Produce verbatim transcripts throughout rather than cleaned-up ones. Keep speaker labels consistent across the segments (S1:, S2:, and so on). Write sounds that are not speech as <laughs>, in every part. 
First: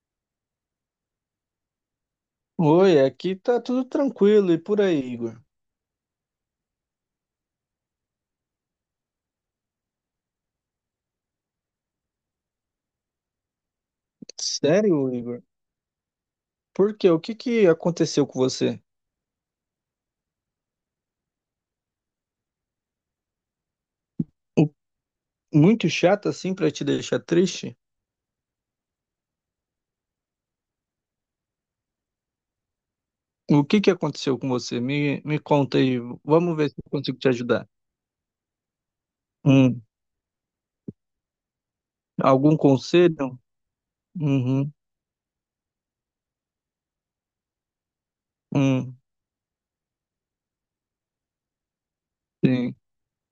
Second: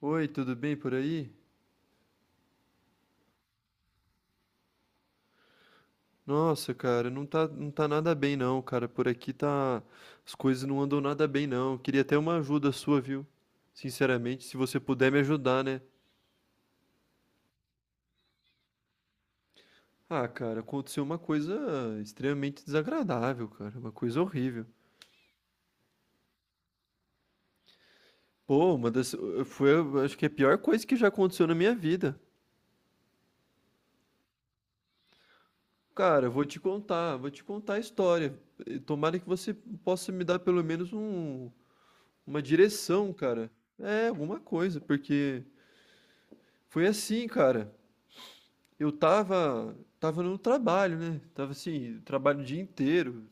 S1: Oi, tudo bem por aí?
S2: Oi, aqui tá tudo tranquilo e por aí, Igor?
S1: Nossa, cara, não tá, não tá nada bem não, cara. Por aqui tá. As coisas não andam nada bem não. Queria até uma ajuda sua, viu? Sinceramente, se você puder
S2: Sério,
S1: me
S2: Igor?
S1: ajudar, né?
S2: Por quê? O que que aconteceu com você?
S1: Ah, cara, aconteceu uma coisa extremamente desagradável, cara. Uma coisa horrível.
S2: O- Muito chato assim pra te deixar triste?
S1: Pô, uma das. Eh, Foi, eu acho que é a pior coisa que já aconteceu na minha vida.
S2: O que que aconteceu com você? Me, me conta aí.
S1: Cara, eu vou
S2: Vamos
S1: te
S2: ver se eu
S1: contar,
S2: consigo te
S1: vou te
S2: ajudar.
S1: contar a história. Eh, Tomara que você
S2: Hum,
S1: possa me dar pelo menos um, uma
S2: algum
S1: direção,
S2: conselho?
S1: cara. É, alguma
S2: Uhum,
S1: coisa, porque. Foi assim, cara. Eu
S2: hum,
S1: tava, tava no trabalho, né? Tava assim, trabalho o dia
S2: sim.
S1: inteiro.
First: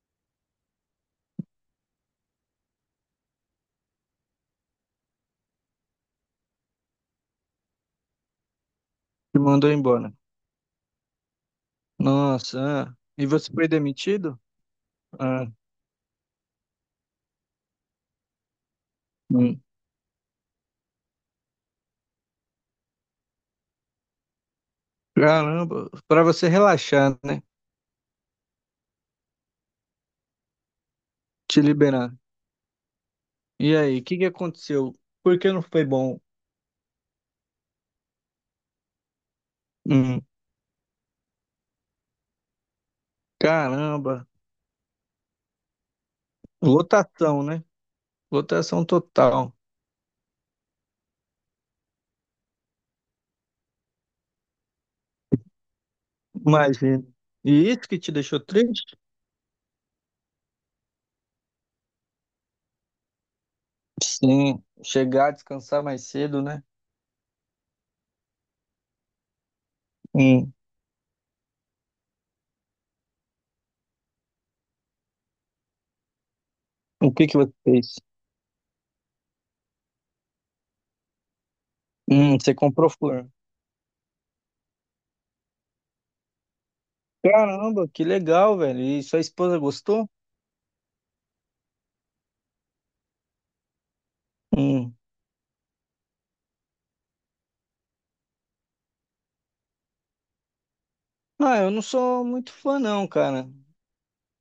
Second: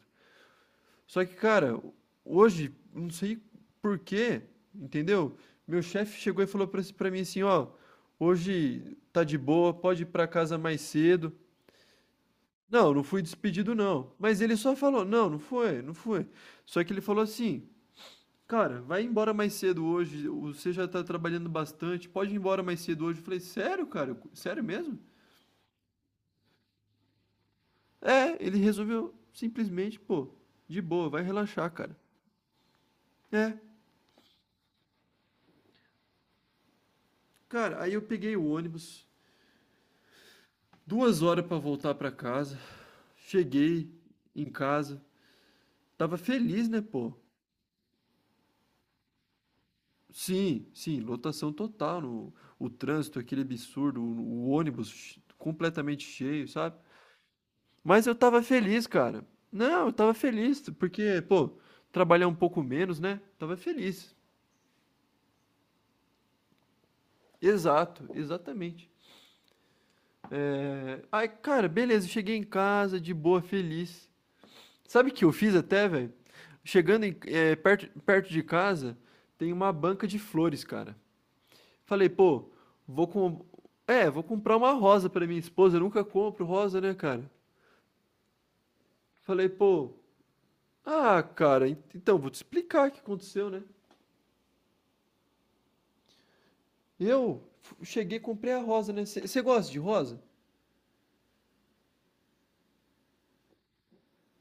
S1: Só que, cara, hoje, não sei por quê, entendeu? Meu chefe chegou e falou pra, pra mim assim, ó, hoje tá de
S2: Te mandou
S1: boa, pode ir
S2: embora.
S1: pra casa mais cedo.
S2: Nossa,
S1: Não,
S2: ah.
S1: não fui
S2: E você foi
S1: despedido não.
S2: demitido?
S1: Mas ele só falou, não, não
S2: Ah,
S1: foi, não foi. Só que ele falou assim, cara, vai embora mais
S2: hum.
S1: cedo hoje, você já tá trabalhando bastante, pode ir embora mais cedo hoje. Eu falei, sério, cara? Sério mesmo?
S2: Caramba, pra você relaxar, né?
S1: É, ele resolveu simplesmente, pô, de boa, vai
S2: Te
S1: relaxar, cara.
S2: liberar.
S1: É,
S2: E aí, o que que aconteceu? Por que não foi bom?
S1: cara, aí eu peguei o ônibus, duas horas pra voltar pra casa, cheguei
S2: Caramba,
S1: em casa, tava feliz, né, pô?
S2: lotação, né? Lotação total,
S1: Sim, sim, lotação total, no, o trânsito, aquele absurdo, o, o ônibus ch- completamente cheio, sabe?
S2: imagina. E isso que
S1: Mas
S2: te
S1: eu
S2: deixou
S1: tava feliz,
S2: triste?
S1: cara. Não, eu tava feliz, porque, pô, trabalhar um pouco menos, né? Tava feliz.
S2: Sim, chegar, descansar mais cedo, né?
S1: Exato, exatamente.
S2: Hum,
S1: É... Aí, cara, beleza, cheguei em casa, de boa, feliz. Sabe o que eu fiz até, velho? Chegando
S2: o
S1: em-
S2: que que você
S1: é, perto,
S2: fez?
S1: perto de casa, tem uma banca de flores, cara. Falei,
S2: Hum,
S1: pô,
S2: você comprou
S1: vou
S2: flor.
S1: com... É, vou comprar uma rosa pra minha esposa, eu nunca compro rosa, né, cara?
S2: Caramba, que legal, velho. E sua
S1: Falei,
S2: esposa
S1: pô,
S2: gostou?
S1: ah, cara, en- então, vou te explicar o que aconteceu, né?
S2: Hum.
S1: Eu f- cheguei e comprei a rosa, né? Você gosta de rosa?
S2: Ah, eu não sou muito fã não, cara.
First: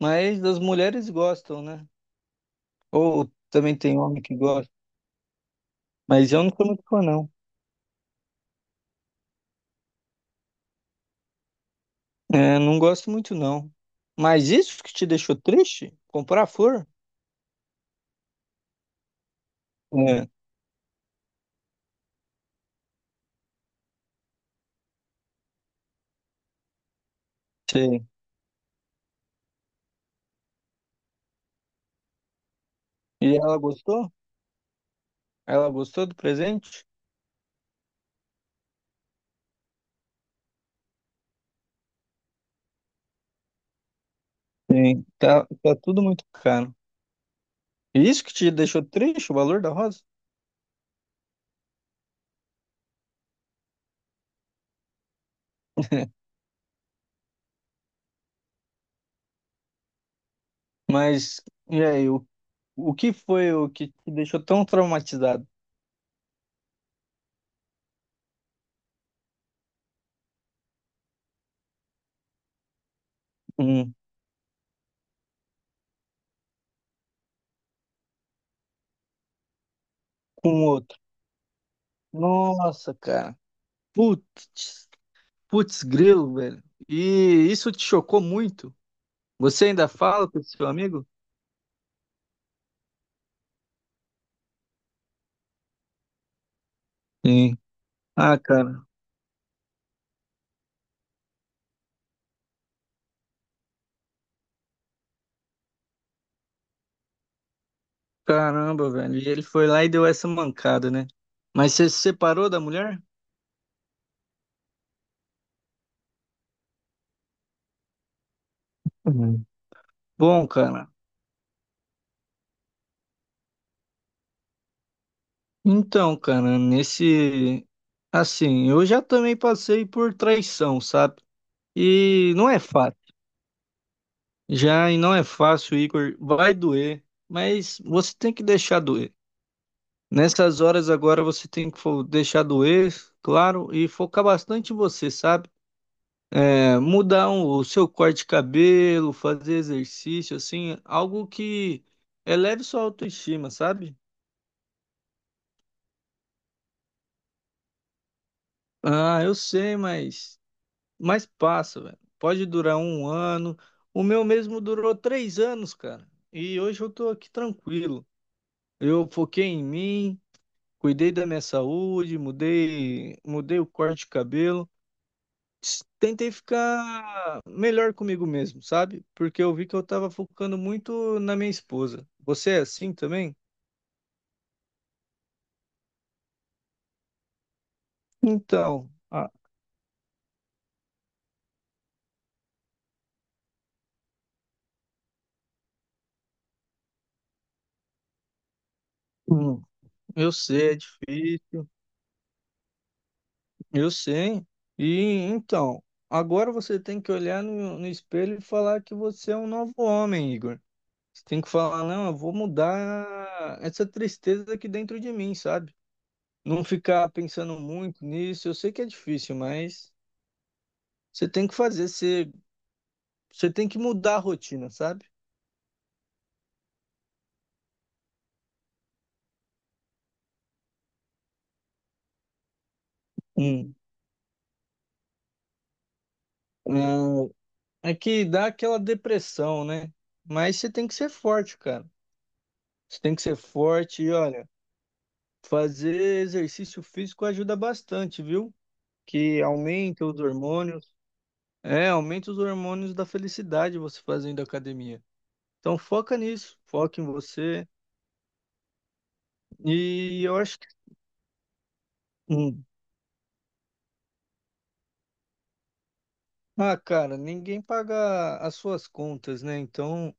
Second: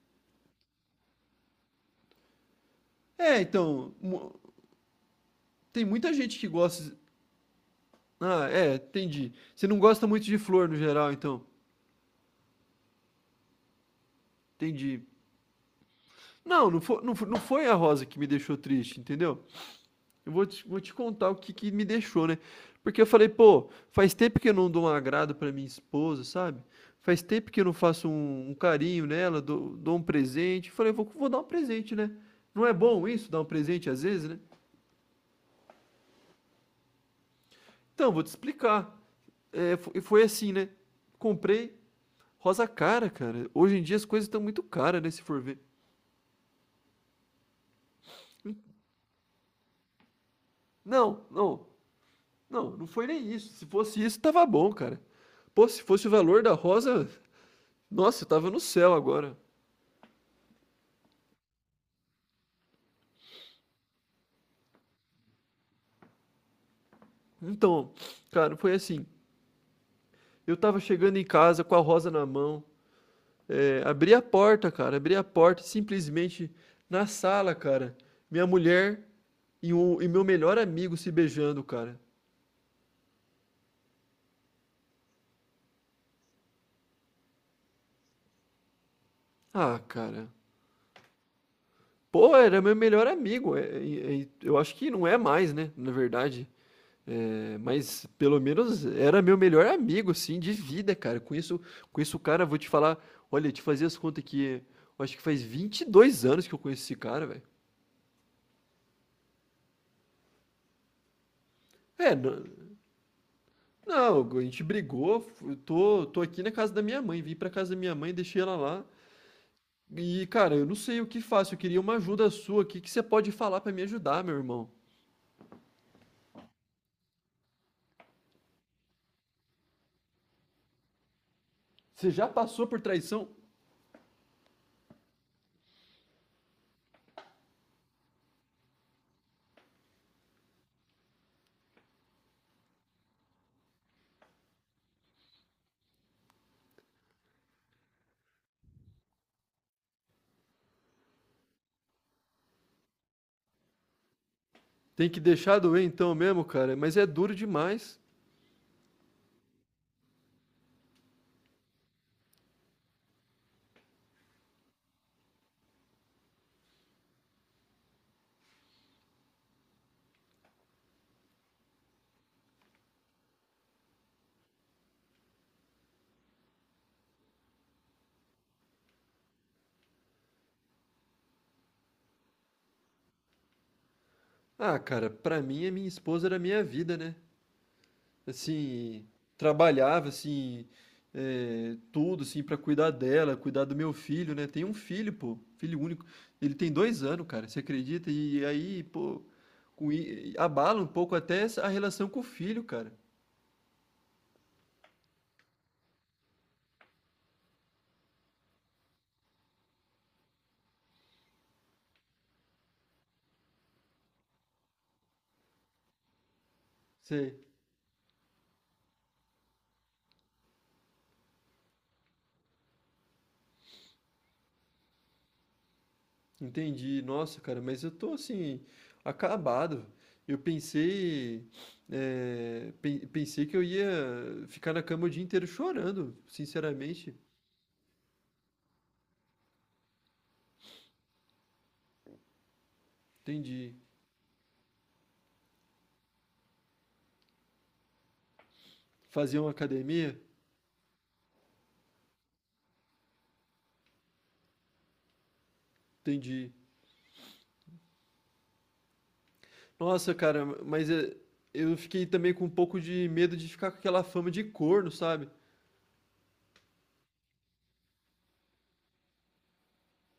S2: Mas as mulheres gostam, né? Ou
S1: É,
S2: também
S1: então,
S2: tem homem que
S1: mu-
S2: gosta.
S1: tem muita
S2: Mas
S1: gente
S2: eu
S1: que
S2: não sou muito
S1: gosta.
S2: fã não.
S1: Ah, é, entendi. Você não gosta muito de flor no geral, então.
S2: É, não gosto muito não. Mas isso que
S1: Entendi.
S2: te deixou triste? Comprar
S1: Não, não
S2: flor?
S1: foi, não fo- não foi a rosa que me deixou triste, entendeu?
S2: É.
S1: Eu vou te, vou te contar o que, que me deixou, né? Porque eu falei, pô, faz tempo que eu não dou um agrado pra minha esposa, sabe? Faz tempo que eu não
S2: Sim.
S1: faço um, um carinho nela, dou, dou um presente. Falei, vou, vou dar um presente, né? Não é bom isso,
S2: E
S1: dar um
S2: ela
S1: presente às
S2: gostou?
S1: vezes, né?
S2: Ela gostou do presente?
S1: Então, vou te explicar. É, fo- e foi assim, né? Comprei rosa cara, cara. Hoje em dia as coisas estão muito caras,
S2: Sim.
S1: né? Se for
S2: Tá,
S1: ver.
S2: tá tudo muito caro. E isso que te deixou triste, o valor da rosa?
S1: Não, não, não, não foi nem isso. Se fosse isso, tava bom, cara. Pô, se fosse
S2: <laughs>
S1: o valor da rosa, nossa, eu tava no céu agora.
S2: Mas, e aí, o, o que foi o que te deixou tão traumatizado
S1: Então, cara, foi assim. Eu tava chegando em casa com a rosa na mão. É,
S2: um
S1: abri a porta, cara, abri a porta simplesmente na sala, cara. Minha mulher e, o, e meu
S2: com
S1: melhor
S2: o outro?
S1: amigo se beijando, cara.
S2: Nossa, cara. Putz, putz grilo, velho. E isso te chocou muito? Você
S1: Ah,
S2: ainda
S1: cara.
S2: fala com esse seu amigo?
S1: Pô, era meu melhor amigo. É- é- é- eu acho que não é mais, né? Na verdade. É,
S2: Sim.
S1: mas
S2: Ah,
S1: pelo
S2: cara.
S1: menos era meu melhor amigo, assim, de vida, cara. Com isso, com isso, cara, vou te falar. Olha, te fazer as contas aqui, eu acho que faz vinte e dois anos que eu conheço esse cara, velho.
S2: Caramba, velho. E ele foi lá e deu essa mancada, né? Mas você se
S1: É, não,
S2: separou da mulher?
S1: não, a gente brigou. eu Tô, tô aqui na casa da minha mãe. Vim pra casa da minha mãe, deixei ela lá.
S2: Uhum.
S1: E,
S2: Bom,
S1: cara, eu não
S2: cara.
S1: sei o que faço. Eu queria uma ajuda sua. O que que você pode falar pra me ajudar, meu irmão?
S2: Então, cara, nesse. Assim, eu já também passei por traição, sabe?
S1: Você já
S2: E não é
S1: passou por
S2: fácil.
S1: traição?
S2: Já e não é fácil, Igor. Vai doer, mas você tem que deixar doer. Nessas horas agora você tem que fo- deixar doer, claro, e focar bastante em você, sabe? É, mudar um- o seu corte de cabelo, fazer exercício, assim, algo que eleve sua autoestima, sabe?
S1: Tem que deixar doer então mesmo, cara. Mas é duro demais.
S2: Ah, eu sei, mas. Mas passa, velho. Pode durar um ano. O meu mesmo durou três anos, cara. E hoje eu tô aqui tranquilo. Eu foquei em mim, cuidei da minha saúde, mudei, mudei o corte de cabelo. S- Tentei ficar melhor comigo mesmo, sabe? Porque eu vi que eu tava focando muito na minha esposa. Você é assim também?
S1: Ah, cara, pra mim, a minha esposa era a minha vida, né?
S2: Então,
S1: Assim,
S2: ah,
S1: trabalhava, assim, é, tudo, assim, pra cuidar dela, cuidar do meu filho, né? Tem um filho, pô, filho único. Ele tem dois anos, cara, você acredita? E aí, pô,
S2: hum,
S1: com
S2: eu
S1: i-
S2: sei, é
S1: abala um pouco até essa- a
S2: difícil.
S1: relação com o filho, cara.
S2: Eu sei. E então, agora você tem que olhar no, no espelho e falar que você é um novo homem, Igor. Você tem que falar, não, eu vou mudar essa tristeza aqui dentro de mim, sabe? Não ficar
S1: Você
S2: pensando muito nisso. Eu sei que é difícil, mas você tem que fazer, você, você tem que mudar a rotina, sabe?
S1: Entendi, nossa, cara, mas eu tô assim, acabado. Eu pensei, é, pen- pensei que eu
S2: Hum.
S1: ia ficar na cama o dia inteiro chorando, sinceramente.
S2: É, é que dá aquela depressão, né? Mas você tem que ser forte, cara. Você tem que ser
S1: Entendi.
S2: forte e olha, fazer exercício físico ajuda bastante, viu?
S1: Fazer
S2: Que
S1: uma
S2: aumenta
S1: academia?
S2: os hormônios. É, aumenta os hormônios da felicidade você fazendo academia. Então foca
S1: Entendi.
S2: nisso, foca em você.
S1: Nossa,
S2: E eu
S1: cara,
S2: acho que.
S1: mas é, eu fiquei também com um
S2: Hum,
S1: pouco de medo de ficar com aquela fama de corno, sabe?
S2: ah, cara, ninguém paga as suas contas, né? Então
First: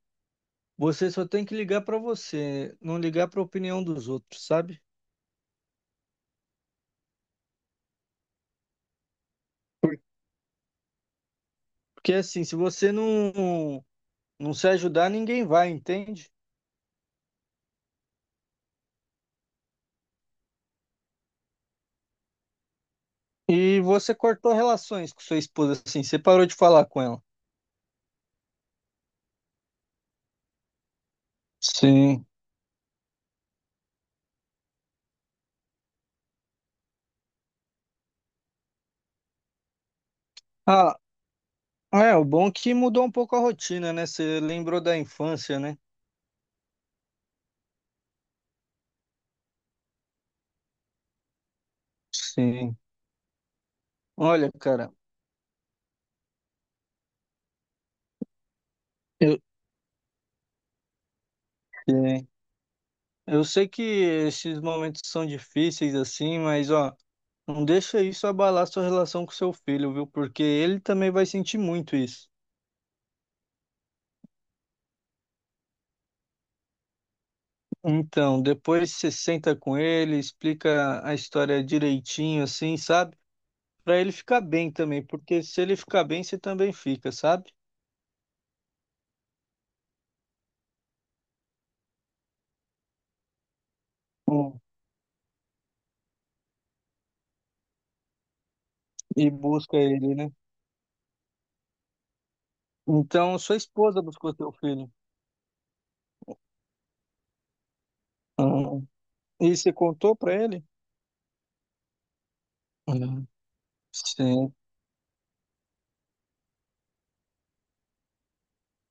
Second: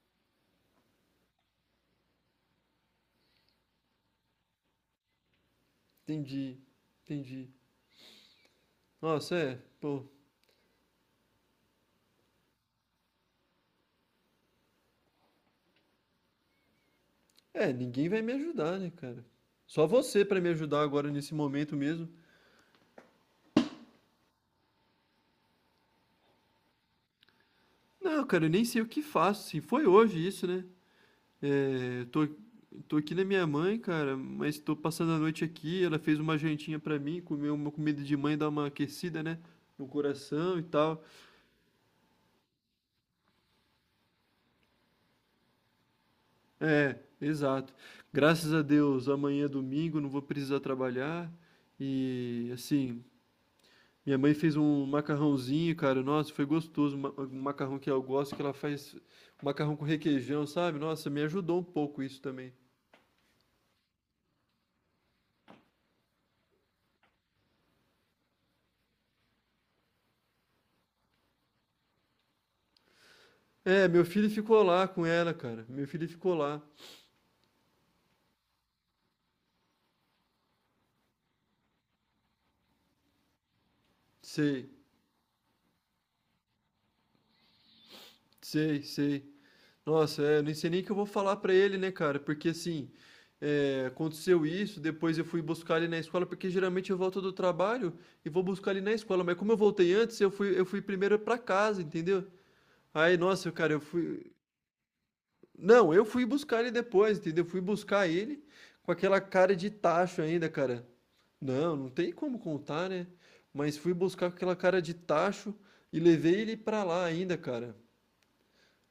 S2: você só tem que ligar pra você, não ligar pra opinião dos outros, sabe?
S1: Entendi, entendi. Nossa, é, pô.
S2: Porque assim, se você não, não se ajudar, ninguém vai, entende?
S1: É, ninguém vai me ajudar, né, cara? Só você pra me ajudar agora nesse momento mesmo.
S2: E você cortou relações com sua esposa, assim, você parou de falar com ela.
S1: Não, cara, eu nem sei o que faço. Se foi hoje isso, né? É, eu
S2: Sim.
S1: tô, tô aqui na minha mãe, cara, mas tô passando a noite aqui. Ela fez uma jantinha pra mim, comeu uma comida de mãe, dá uma aquecida, né? No coração e
S2: Ah,
S1: tal.
S2: é, o bom é que mudou um pouco a rotina, né? Você lembrou da infância, né?
S1: É, exato. Graças a Deus, amanhã é domingo, não vou precisar trabalhar. E
S2: Sim.
S1: assim, minha mãe
S2: Olha,
S1: fez um
S2: cara,
S1: macarrãozinho, cara. Nossa, foi gostoso. ma- Um macarrão que eu gosto, que ela faz
S2: eu,
S1: um macarrão com requeijão, sabe? Nossa, me ajudou um pouco isso
S2: sim.
S1: também.
S2: Eu sei que esses momentos são difíceis, assim, mas, ó, não deixa isso abalar sua relação com seu filho, viu? Porque ele também vai sentir muito isso.
S1: É, meu filho ficou lá com ela, cara. Meu filho ficou lá.
S2: Então, depois você senta com ele, explica a história direitinho, assim, sabe? Pra ele ficar
S1: Sei,
S2: bem também, porque se ele ficar bem, você também fica, sabe?
S1: sei, sei. Nossa, é, eu nem sei nem o que eu vou falar pra ele, né, cara? Porque assim, é, aconteceu
S2: Hum.
S1: isso, depois eu fui buscar ele na escola, porque geralmente eu volto do trabalho e vou buscar ele na escola,
S2: E
S1: mas como eu
S2: busca
S1: voltei
S2: ele,
S1: antes, eu
S2: né?
S1: fui, eu fui primeiro pra casa, entendeu? Aí,
S2: Então,
S1: nossa,
S2: sua
S1: cara, eu
S2: esposa
S1: fui.
S2: buscou seu filho.
S1: Não, eu fui buscar ele depois, entendeu? Eu fui buscar ele
S2: Ah,
S1: com aquela cara
S2: e
S1: de
S2: você contou
S1: tacho
S2: pra
S1: ainda,
S2: ele?
S1: cara. Não, não tem como contar, né?
S2: Hum,
S1: Mas fui buscar com
S2: Sim.
S1: aquela cara de tacho e levei ele pra lá ainda, cara.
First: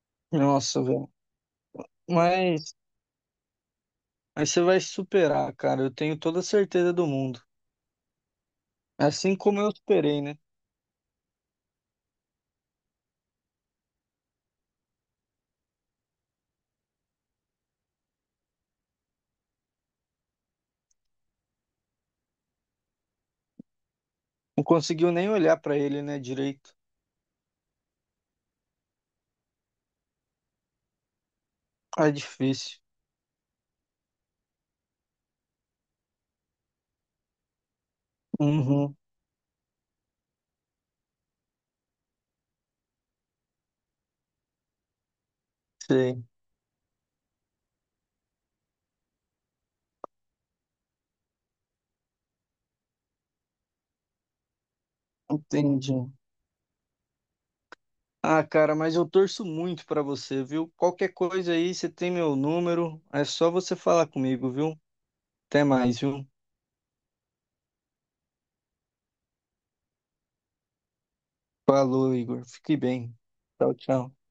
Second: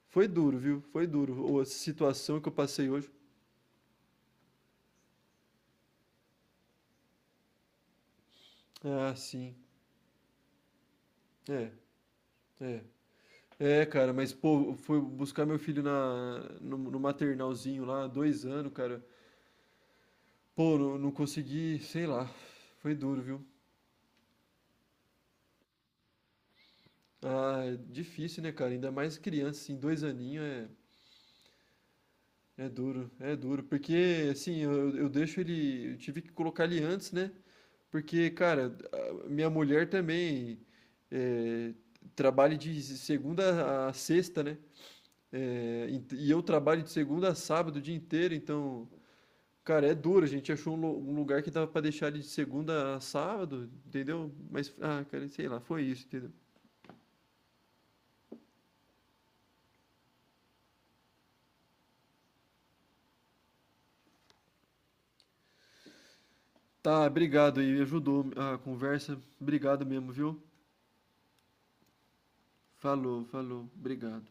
S1: Foi duro, viu?
S2: Nossa,
S1: Foi
S2: velho.
S1: duro a situação que eu
S2: Mas,
S1: passei hoje.
S2: mas você vai superar, cara. Eu tenho toda a certeza do mundo.
S1: Ah,
S2: Assim
S1: sim.
S2: como eu superei, né?
S1: É, é. É, cara, mas, pô, eu fui buscar meu filho na, no, no maternalzinho lá, dois anos, cara. Pô, não, não consegui, sei lá. Foi duro, viu?
S2: Não conseguiu nem olhar pra ele, né, direito.
S1: Ah, é difícil, né, cara? Ainda mais criança, assim, dois aninhos é,
S2: Ah, é
S1: é
S2: difícil.
S1: duro, é duro. Porque, assim, eu, eu deixo ele. Eu tive que colocar ele antes, né? Porque, cara,
S2: Uhum,
S1: a- minha mulher também é, trabalha de segunda a sexta, né? É, e,
S2: sei.
S1: e eu trabalho de segunda a sábado o dia inteiro, então, cara, é duro. A gente achou um, lu- um lugar que dava pra deixar ele de segunda a sábado, entendeu? Mas, ah, cara, sei lá, foi
S2: Entendi.
S1: isso, entendeu?
S2: Ah, cara, mas eu torço muito pra você, viu? Qualquer coisa aí, você tem meu número. É só você falar comigo, viu? Até mais, viu?
S1: Tá, obrigado aí, ajudou a conversa. Obrigado mesmo, viu?
S2: Falou, Igor. Fique bem.
S1: Falou, falou,
S2: Tchau, tchau.
S1: obrigado.